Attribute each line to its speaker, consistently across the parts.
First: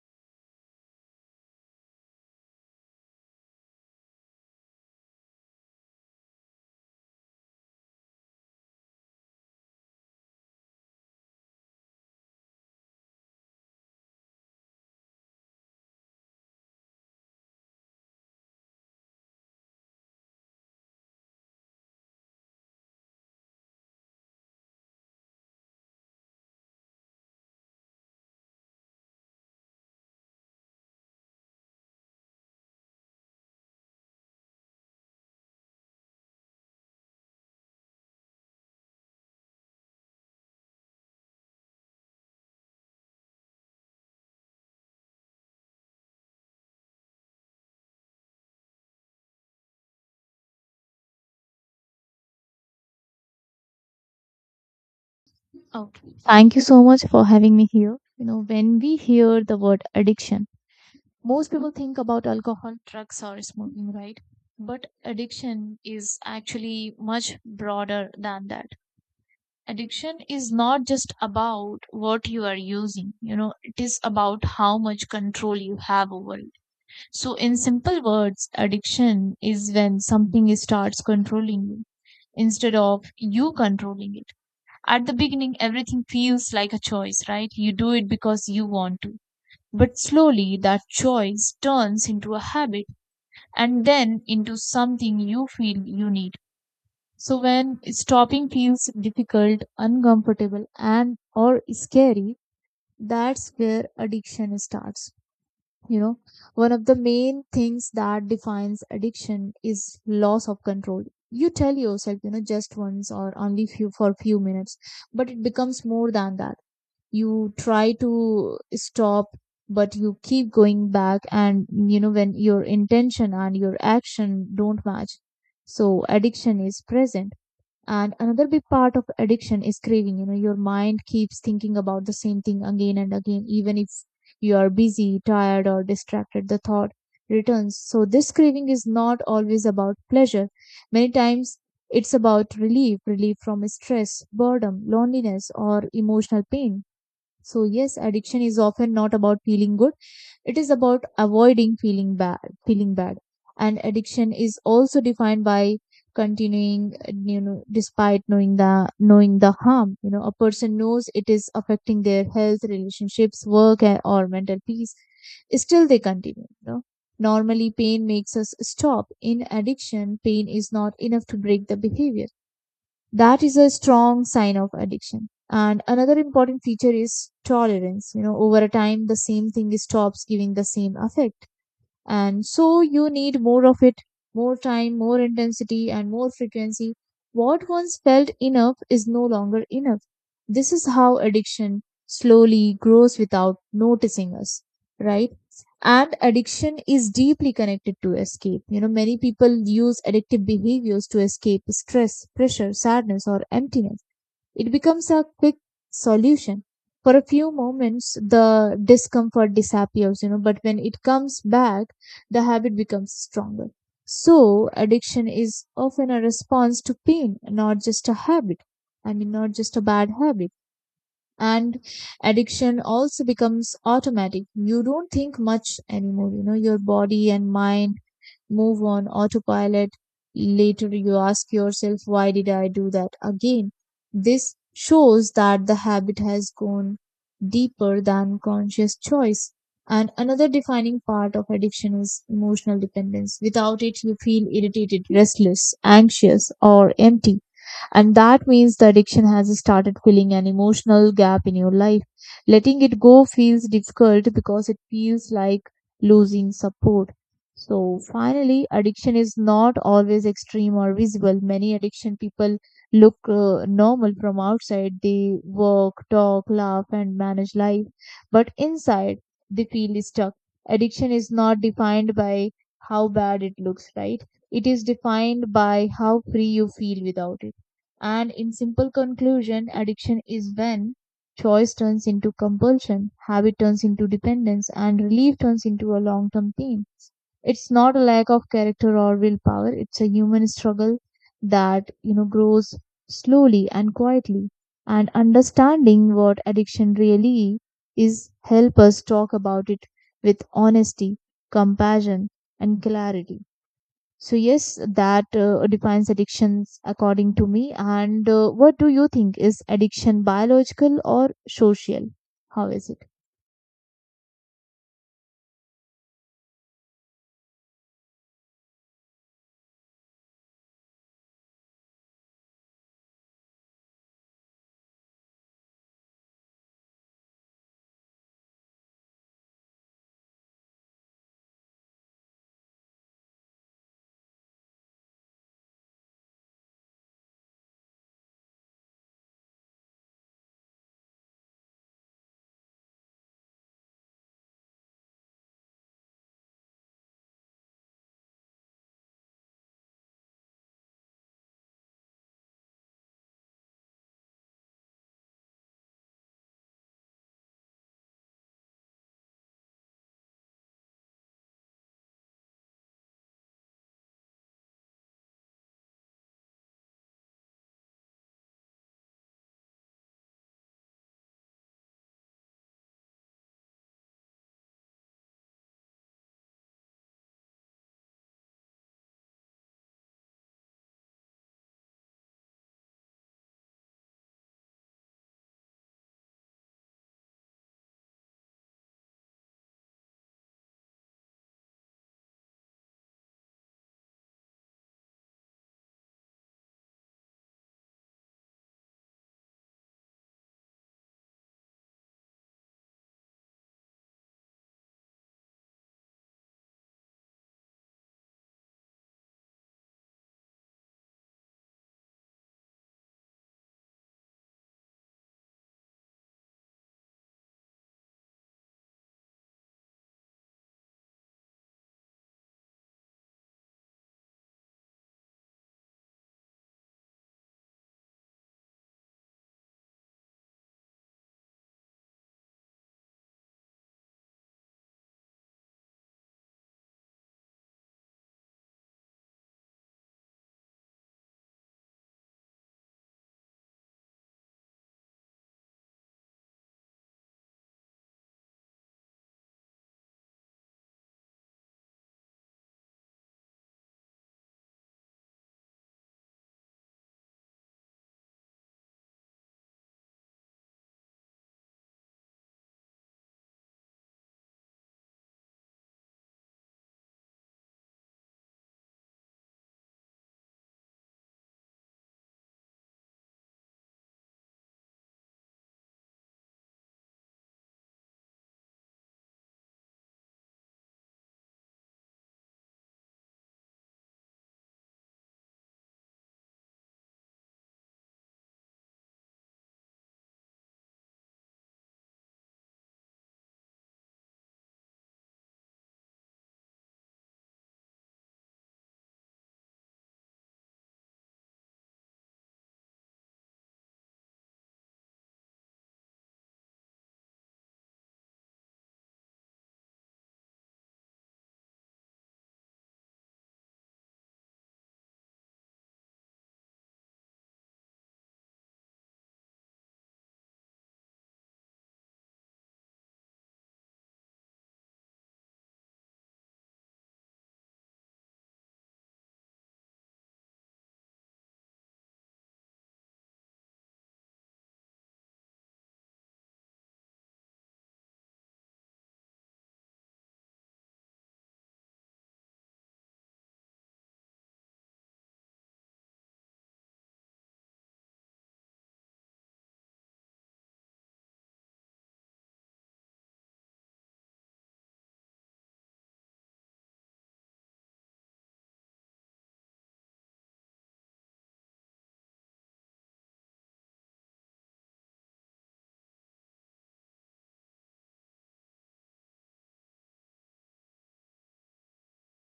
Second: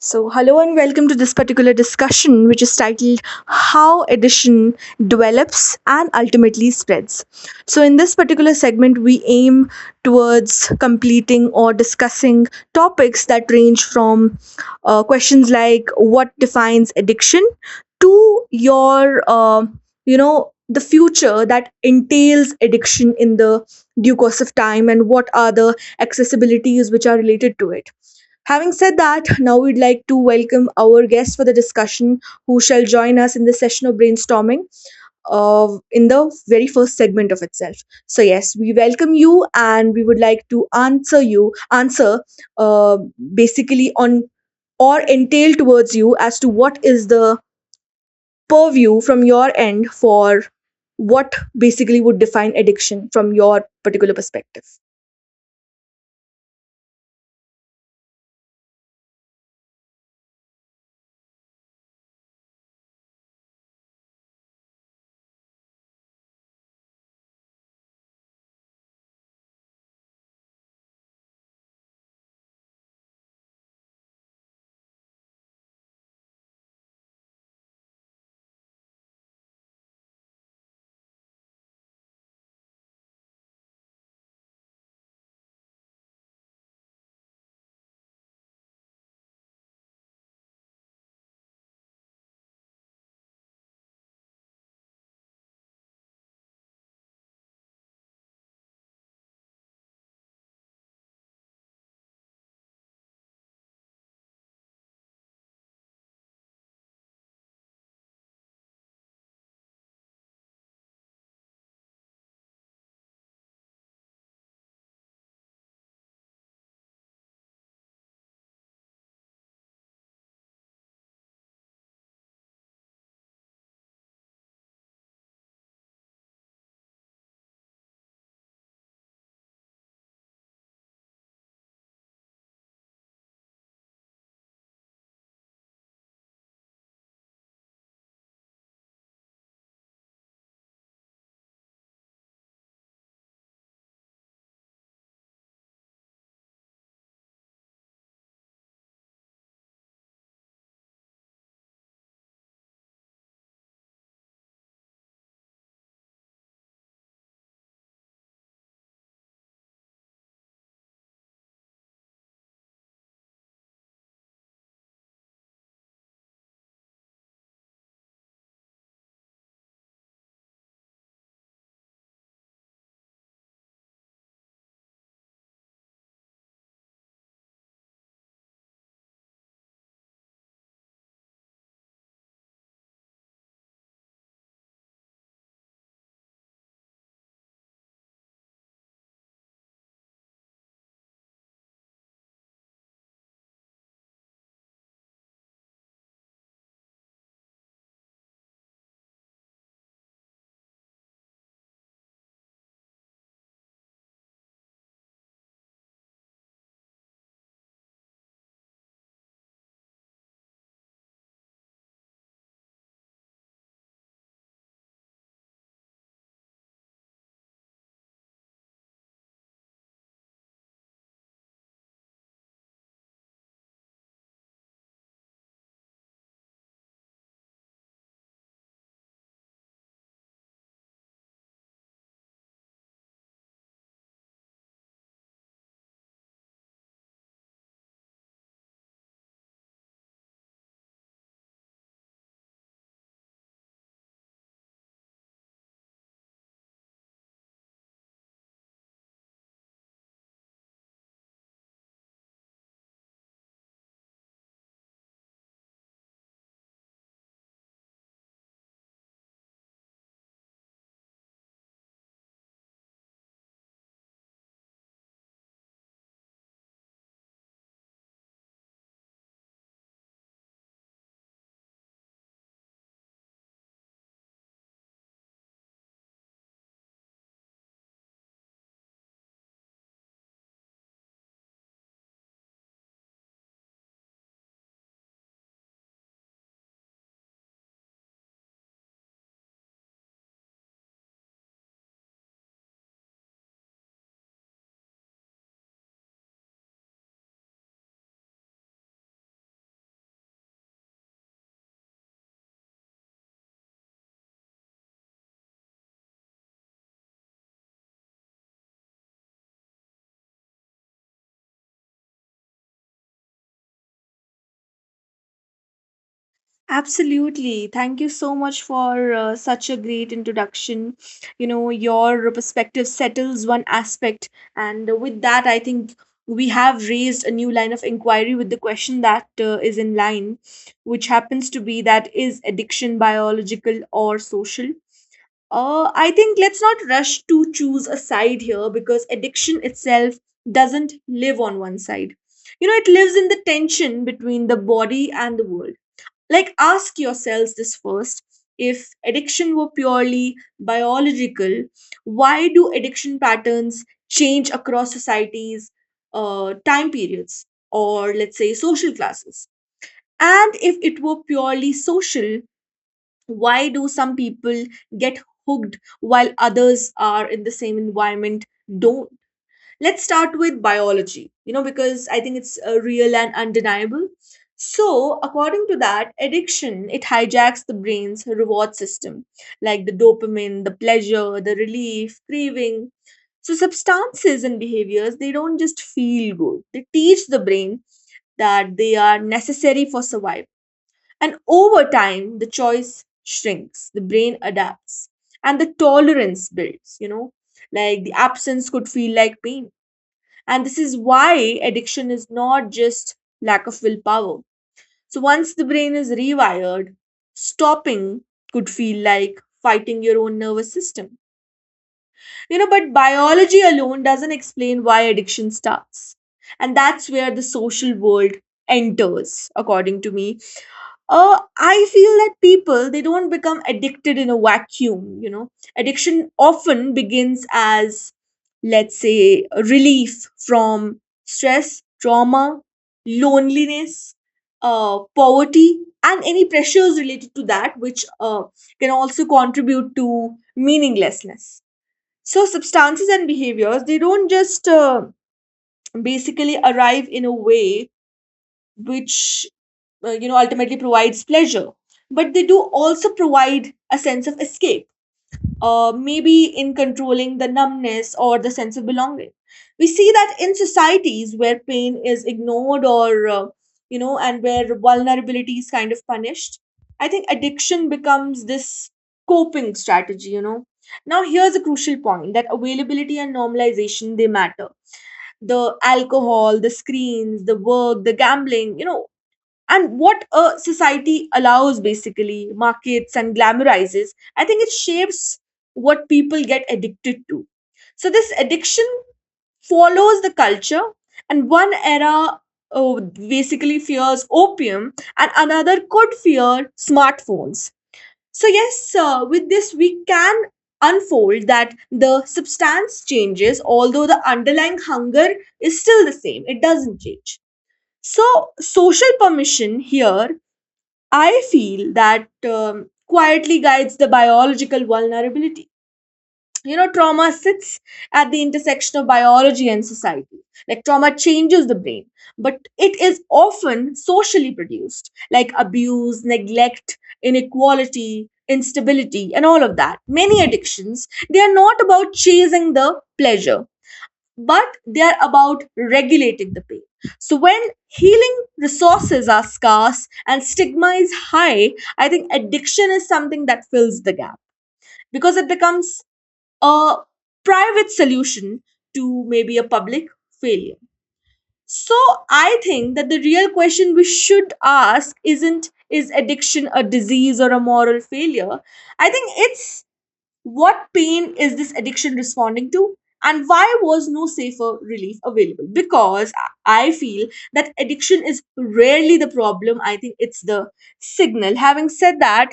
Speaker 1: So, hello and welcome to this particular discussion, which is titled How Addiction Develops and Ultimately Spreads. So, in this particular segment, we aim towards completing or discussing topics that range from questions like what defines addiction to your, the future that entails addiction in the due course of time and what are the accessibilities which are related to it. Having said that, now we'd like to welcome our guest for the discussion who shall join us in the session of brainstorming in the very first segment of itself. So, yes, we welcome you and we would like to answer uh, basically on or entail towards you as to what is the purview from your end for what basically would define addiction from your particular perspective.
Speaker 2: Okay. Thank you so much for having me here. You know, when we hear the word addiction, most people think about alcohol, drugs, or smoking, right? But addiction is actually much broader than that. Addiction is not just about what you are using, you know, it is about how much control you have over it. So, in simple words, addiction is when something starts controlling you instead of you controlling it. At the beginning, everything feels like a choice, right? You do it because you want to. But slowly, that choice turns into a habit and then into something you feel you need. So when stopping feels difficult, uncomfortable, and or scary, that's where addiction starts. You know, one of the main things that defines addiction is loss of control. You tell yourself, you know, just once or only few for few minutes, but it becomes more than that. You try to stop but you keep going back, and you know, when your intention and your action don't match, so addiction is present. And another big part of addiction is craving. You know, your mind keeps thinking about the same thing again and again, even if you are busy, tired, or distracted, the thought returns. So this craving is not always about pleasure. Many times it's about relief, relief from stress, boredom, loneliness, or emotional pain. So, yes, addiction is often not about feeling good. It is about avoiding feeling bad, feeling bad. And addiction is also defined by continuing, you know, despite knowing the harm. You know, a person knows it is affecting their health, relationships, work, or mental peace. Still, they continue. You know, normally pain makes us stop. In addiction, pain is not enough to break the behavior. That is a strong sign of addiction. And another important feature is tolerance. You know, over a time the same thing stops giving the same effect, and so you need more of it, more time, more intensity, and more frequency. What once felt enough is no longer enough. This is how addiction slowly grows without noticing us, right? And addiction is deeply connected to escape. You know, many people use addictive behaviors to escape stress, pressure, sadness, or emptiness. It becomes a quick solution. For a few moments, the discomfort disappears, you know, but when it comes back, the habit becomes stronger. So, addiction is often a response to pain, not just a habit. I mean, not just a bad habit. And addiction also becomes automatic. You don't think much anymore, you know, your body and mind move on autopilot. Later, you ask yourself, why did I do that again? This shows that the habit has gone deeper than conscious choice. And another defining part of addiction is emotional dependence. Without it, you feel irritated, restless, anxious, or empty. And that means the addiction has started filling an emotional gap in your life. Letting it go feels difficult because it feels like losing support. So finally, addiction is not always extreme or visible. Many addiction people look normal from outside. They work, talk, laugh, and manage life. But inside, they feel stuck. Addiction is not defined by how bad it looks, right? It is defined by how free you feel without it. And in simple conclusion, addiction is when choice turns into compulsion, habit turns into dependence, and relief turns into a long term theme. It's not a lack of character or willpower, it's a human struggle that, you know, grows slowly and quietly. And understanding what addiction really is help us talk about it with honesty, compassion, and clarity. So yes, that defines addictions according to me. And what do you think is addiction biological or social? How is it?
Speaker 1: Absolutely. Thank you so much for such a great introduction. You know, your perspective settles one aspect, and with that, I think we have raised a new line of inquiry with the question that is in line, which happens to be that is addiction biological or social? I think let's not rush to choose a side here because addiction itself doesn't live on one side. You know, it lives in the tension between the body and the world. Like, ask yourselves this first. If addiction were purely biological, why do addiction patterns change across societies, time periods, or let's say social classes? And if it were purely social, why do some people get hooked while others are in the same environment don't? Let's start with biology, you know, because I think it's real and undeniable. So, according to that, addiction, it hijacks the brain's reward system, like the dopamine, the pleasure, the relief, craving. So substances and behaviors, they don't just feel good, they teach the brain that they are necessary for survival. And over time the choice shrinks, the brain adapts, and the tolerance builds, you know, like the absence could feel like pain. And this is why addiction is not just lack of willpower. So once the brain is rewired, stopping could feel like fighting your own nervous system. You know, but biology alone doesn't explain why addiction starts. And that's where the social world enters. According to me, I feel that people, they don't become addicted in a vacuum. You know, addiction often begins as, let's say, a relief from stress, trauma, loneliness, poverty, and any pressures related to that, which can also contribute to meaninglessness. So, substances and behaviors, they don't just basically arrive in a way which, you know, ultimately provides pleasure, but they do also provide a sense of escape, maybe in controlling the numbness or the sense of belonging. We see that in societies where pain is ignored or, you know, and where vulnerability is kind of punished, I think addiction becomes this coping strategy. You know, now here's a crucial point that availability and normalization, they matter. The alcohol, the screens, the work, the gambling, you know, and what a society allows, basically markets and glamorizes, I think it shapes what people get addicted to. So this addiction follows the culture, and one era, oh, basically fears opium and another could fear smartphones. So yes, with this we can unfold that the substance changes, although the underlying hunger is still the same, it doesn't change. So social permission here, I feel that quietly guides the biological vulnerability. You know, trauma sits at the intersection of biology and society. Like, trauma changes the brain, but it is often socially produced, like abuse, neglect, inequality, instability, and all of that. Many addictions, they are not about chasing the pleasure but they are about regulating the pain. So when healing resources are scarce and stigma is high, I think addiction is something that fills the gap because it becomes a private solution to maybe a public failure. So I think that the real question we should ask isn't is addiction a disease or a moral failure? I think it's what pain is this addiction responding to, and why was no safer relief available? Because I feel that addiction is rarely the problem, I think it's the signal. Having said that,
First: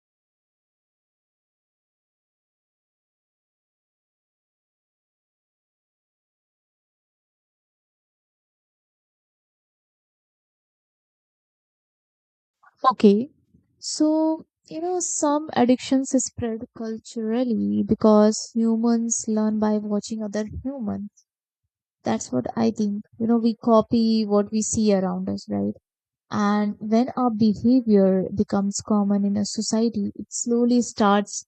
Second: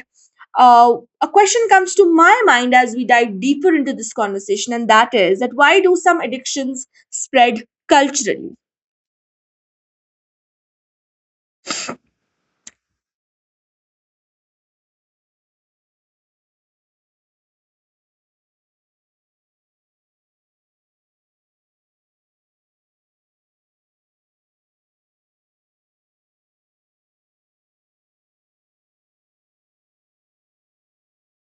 Speaker 1: a question comes to my mind as we dive deeper into this conversation, and that is that why do some addictions spread culturally?
Speaker 2: Okay. So, you know, some addictions spread culturally because humans learn by watching other humans. That's what I think. You know, we copy what we see around us, right? And when our behavior becomes common in a society, it slowly starts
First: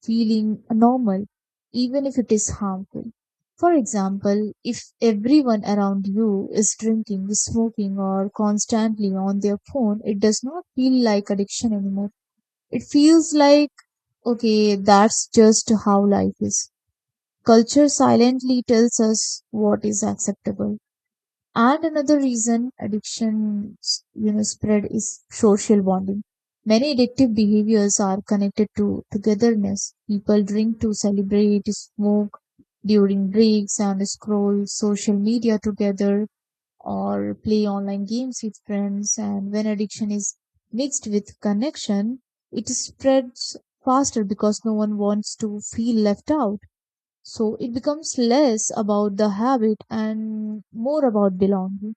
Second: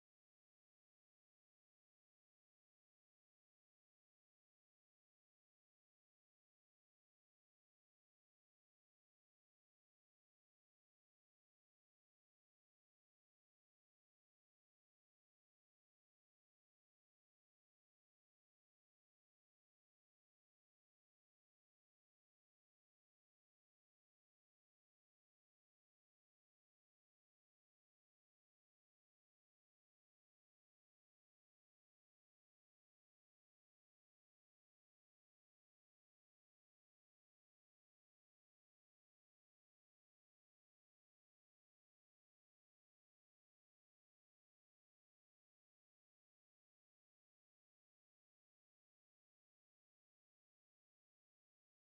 Speaker 2: feeling normal, even if it is harmful. For example, if everyone around you is drinking, smoking, or constantly on their phone, it does not feel like addiction anymore. It feels like, okay, that's just how life is. Culture silently tells us what is acceptable. And another reason addiction, you know, spread is social bonding. Many addictive behaviors are connected to togetherness. People drink to celebrate, smoke during breaks, and scroll social media together or play online games with friends. And when addiction is mixed with connection, it spreads faster because no one wants to feel left out. So it becomes less about the habit and more about belonging.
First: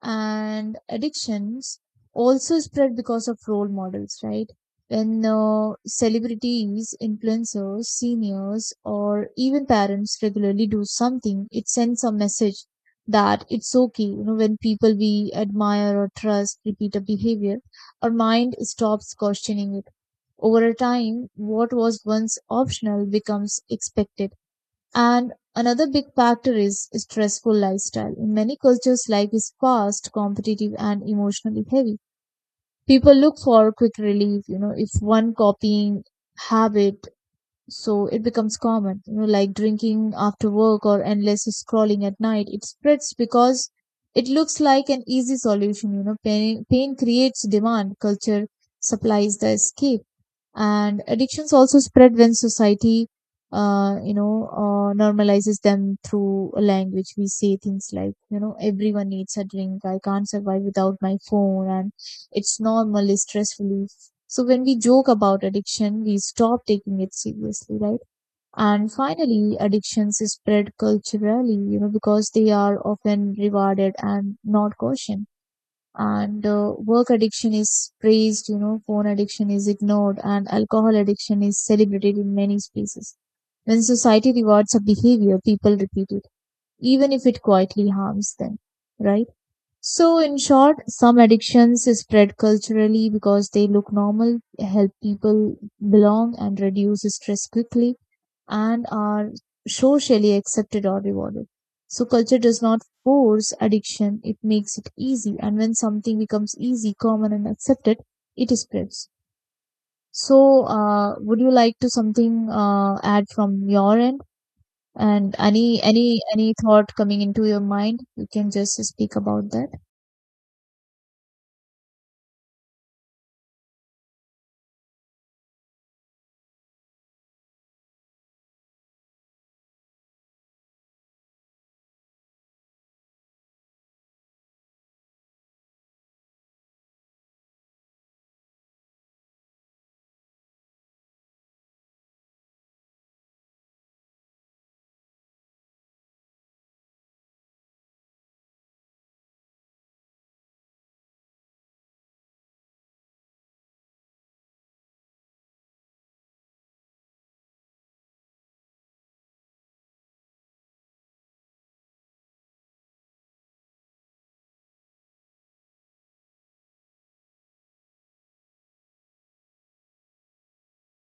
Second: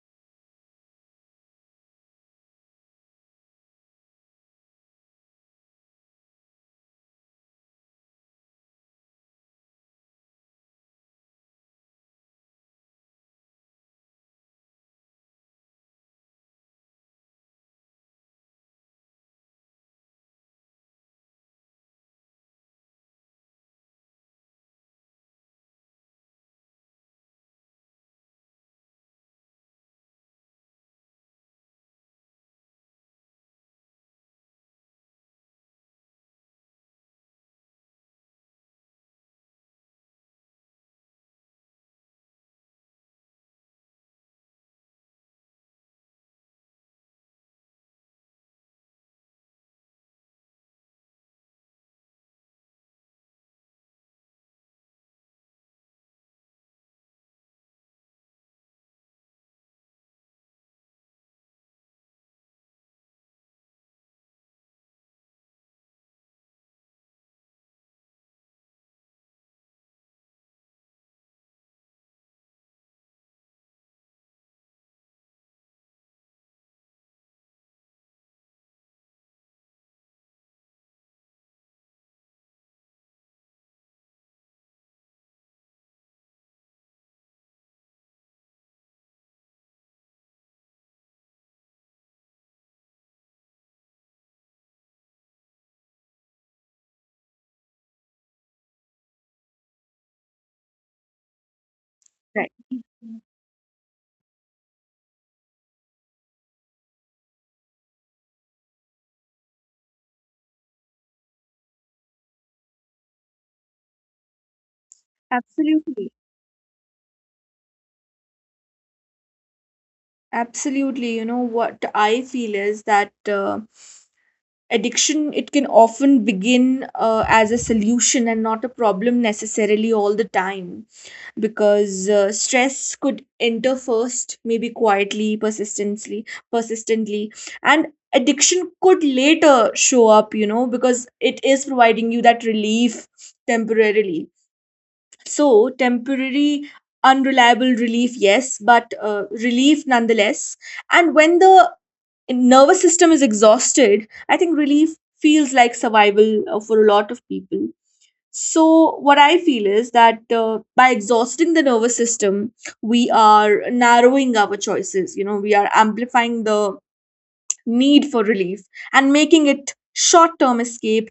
Speaker 2: And addictions also spread because of role models, right? When celebrities, influencers, seniors, or even parents regularly do something, it sends a message that it's okay. You know, when people we admire or trust repeat a behavior, our mind stops questioning it. Over a time, what was once optional becomes expected. And another big factor is stressful lifestyle. In many cultures, life is fast, competitive, and emotionally heavy. People look for quick relief, you know, if one copying habit, so it becomes common, you know, like drinking after work or endless scrolling at night. It spreads because it looks like an easy solution. You know, pain creates demand, culture supplies the escape. And addictions also spread when society you know, normalizes them through language. We say things like, you know, everyone needs a drink, I can't survive without my phone, and it's normal, it's stress relief. So when we joke about addiction, we stop taking it seriously, right? And finally, addictions spread culturally, you know, because they are often rewarded and not cautioned. And work addiction is praised, you know, phone addiction is ignored, and alcohol addiction is celebrated in many spaces. When society rewards a behavior, people repeat it, even if it quietly harms them, right? So in short, some addictions spread culturally because they look normal, help people belong and reduce stress quickly, and are socially accepted or rewarded. So culture
Speaker 1: Right,
Speaker 2: does not force addiction, it makes it easy. And when something becomes easy, common and accepted, it spreads. So would you like to something add from your end? And any
Speaker 1: absolutely.
Speaker 2: any any thought coming into your mind, you can just speak about that.
Speaker 1: Absolutely, you know, what I feel is that, addiction, it can often begin as a solution and not a problem necessarily all the time, because stress could enter first, maybe quietly, persistently, and addiction could later show up, you know, because it is providing you that relief temporarily. So temporary, unreliable relief, yes, but relief nonetheless. And when the nervous system is exhausted, I think relief feels like survival for a lot of people. So what I feel is that, by exhausting the nervous system, we are narrowing our choices, you know, we are amplifying the need for relief and making it short term escape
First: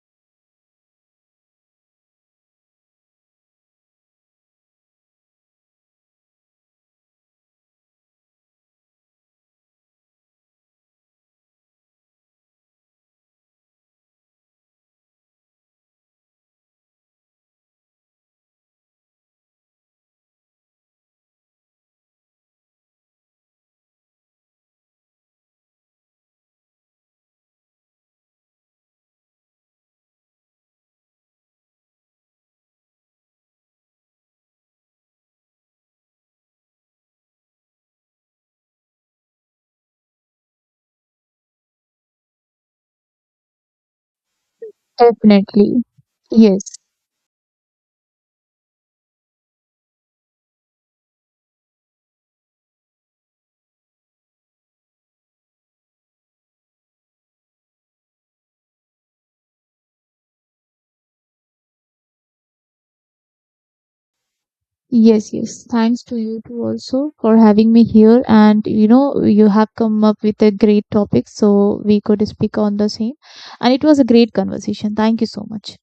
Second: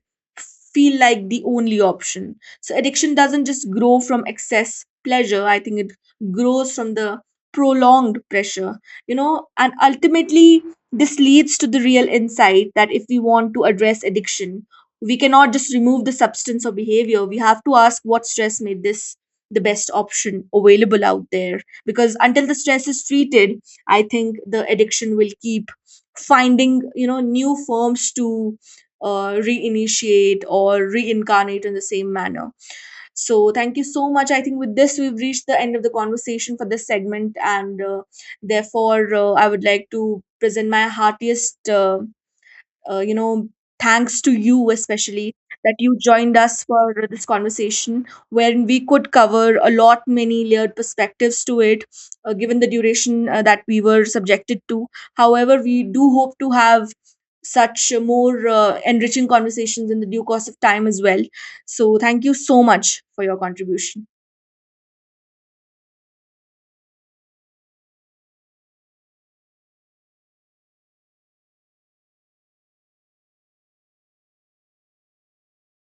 Speaker 1: feel like the only option. So addiction doesn't just grow from excess pleasure, I think it grows from the prolonged pressure, you know, and ultimately this leads to the real insight that if we want to address addiction, we cannot just remove the substance or behavior. We have to ask what stress made this the best option available out there. Because until the stress is treated, I think the addiction will keep finding, you know, new forms to reinitiate or reincarnate in the same manner. So thank you so much, I think with this we've reached the end of the conversation for this segment, and therefore, I would like to present my heartiest uh, you know, thanks to you, especially that
Speaker 2: Definitely.
Speaker 1: you joined us
Speaker 2: Yes.
Speaker 1: for this conversation wherein we could cover a lot many layered perspectives to it, given the duration that we were subjected to. However, we do hope to have such more enriching conversations in the due course of time as well. So thank you so much for your contribution.
Speaker 2: Yes. Thanks to you too also for having me here. And you know, you have come up with a great topic, so we could speak on the same. And it was a great conversation. Thank you so much.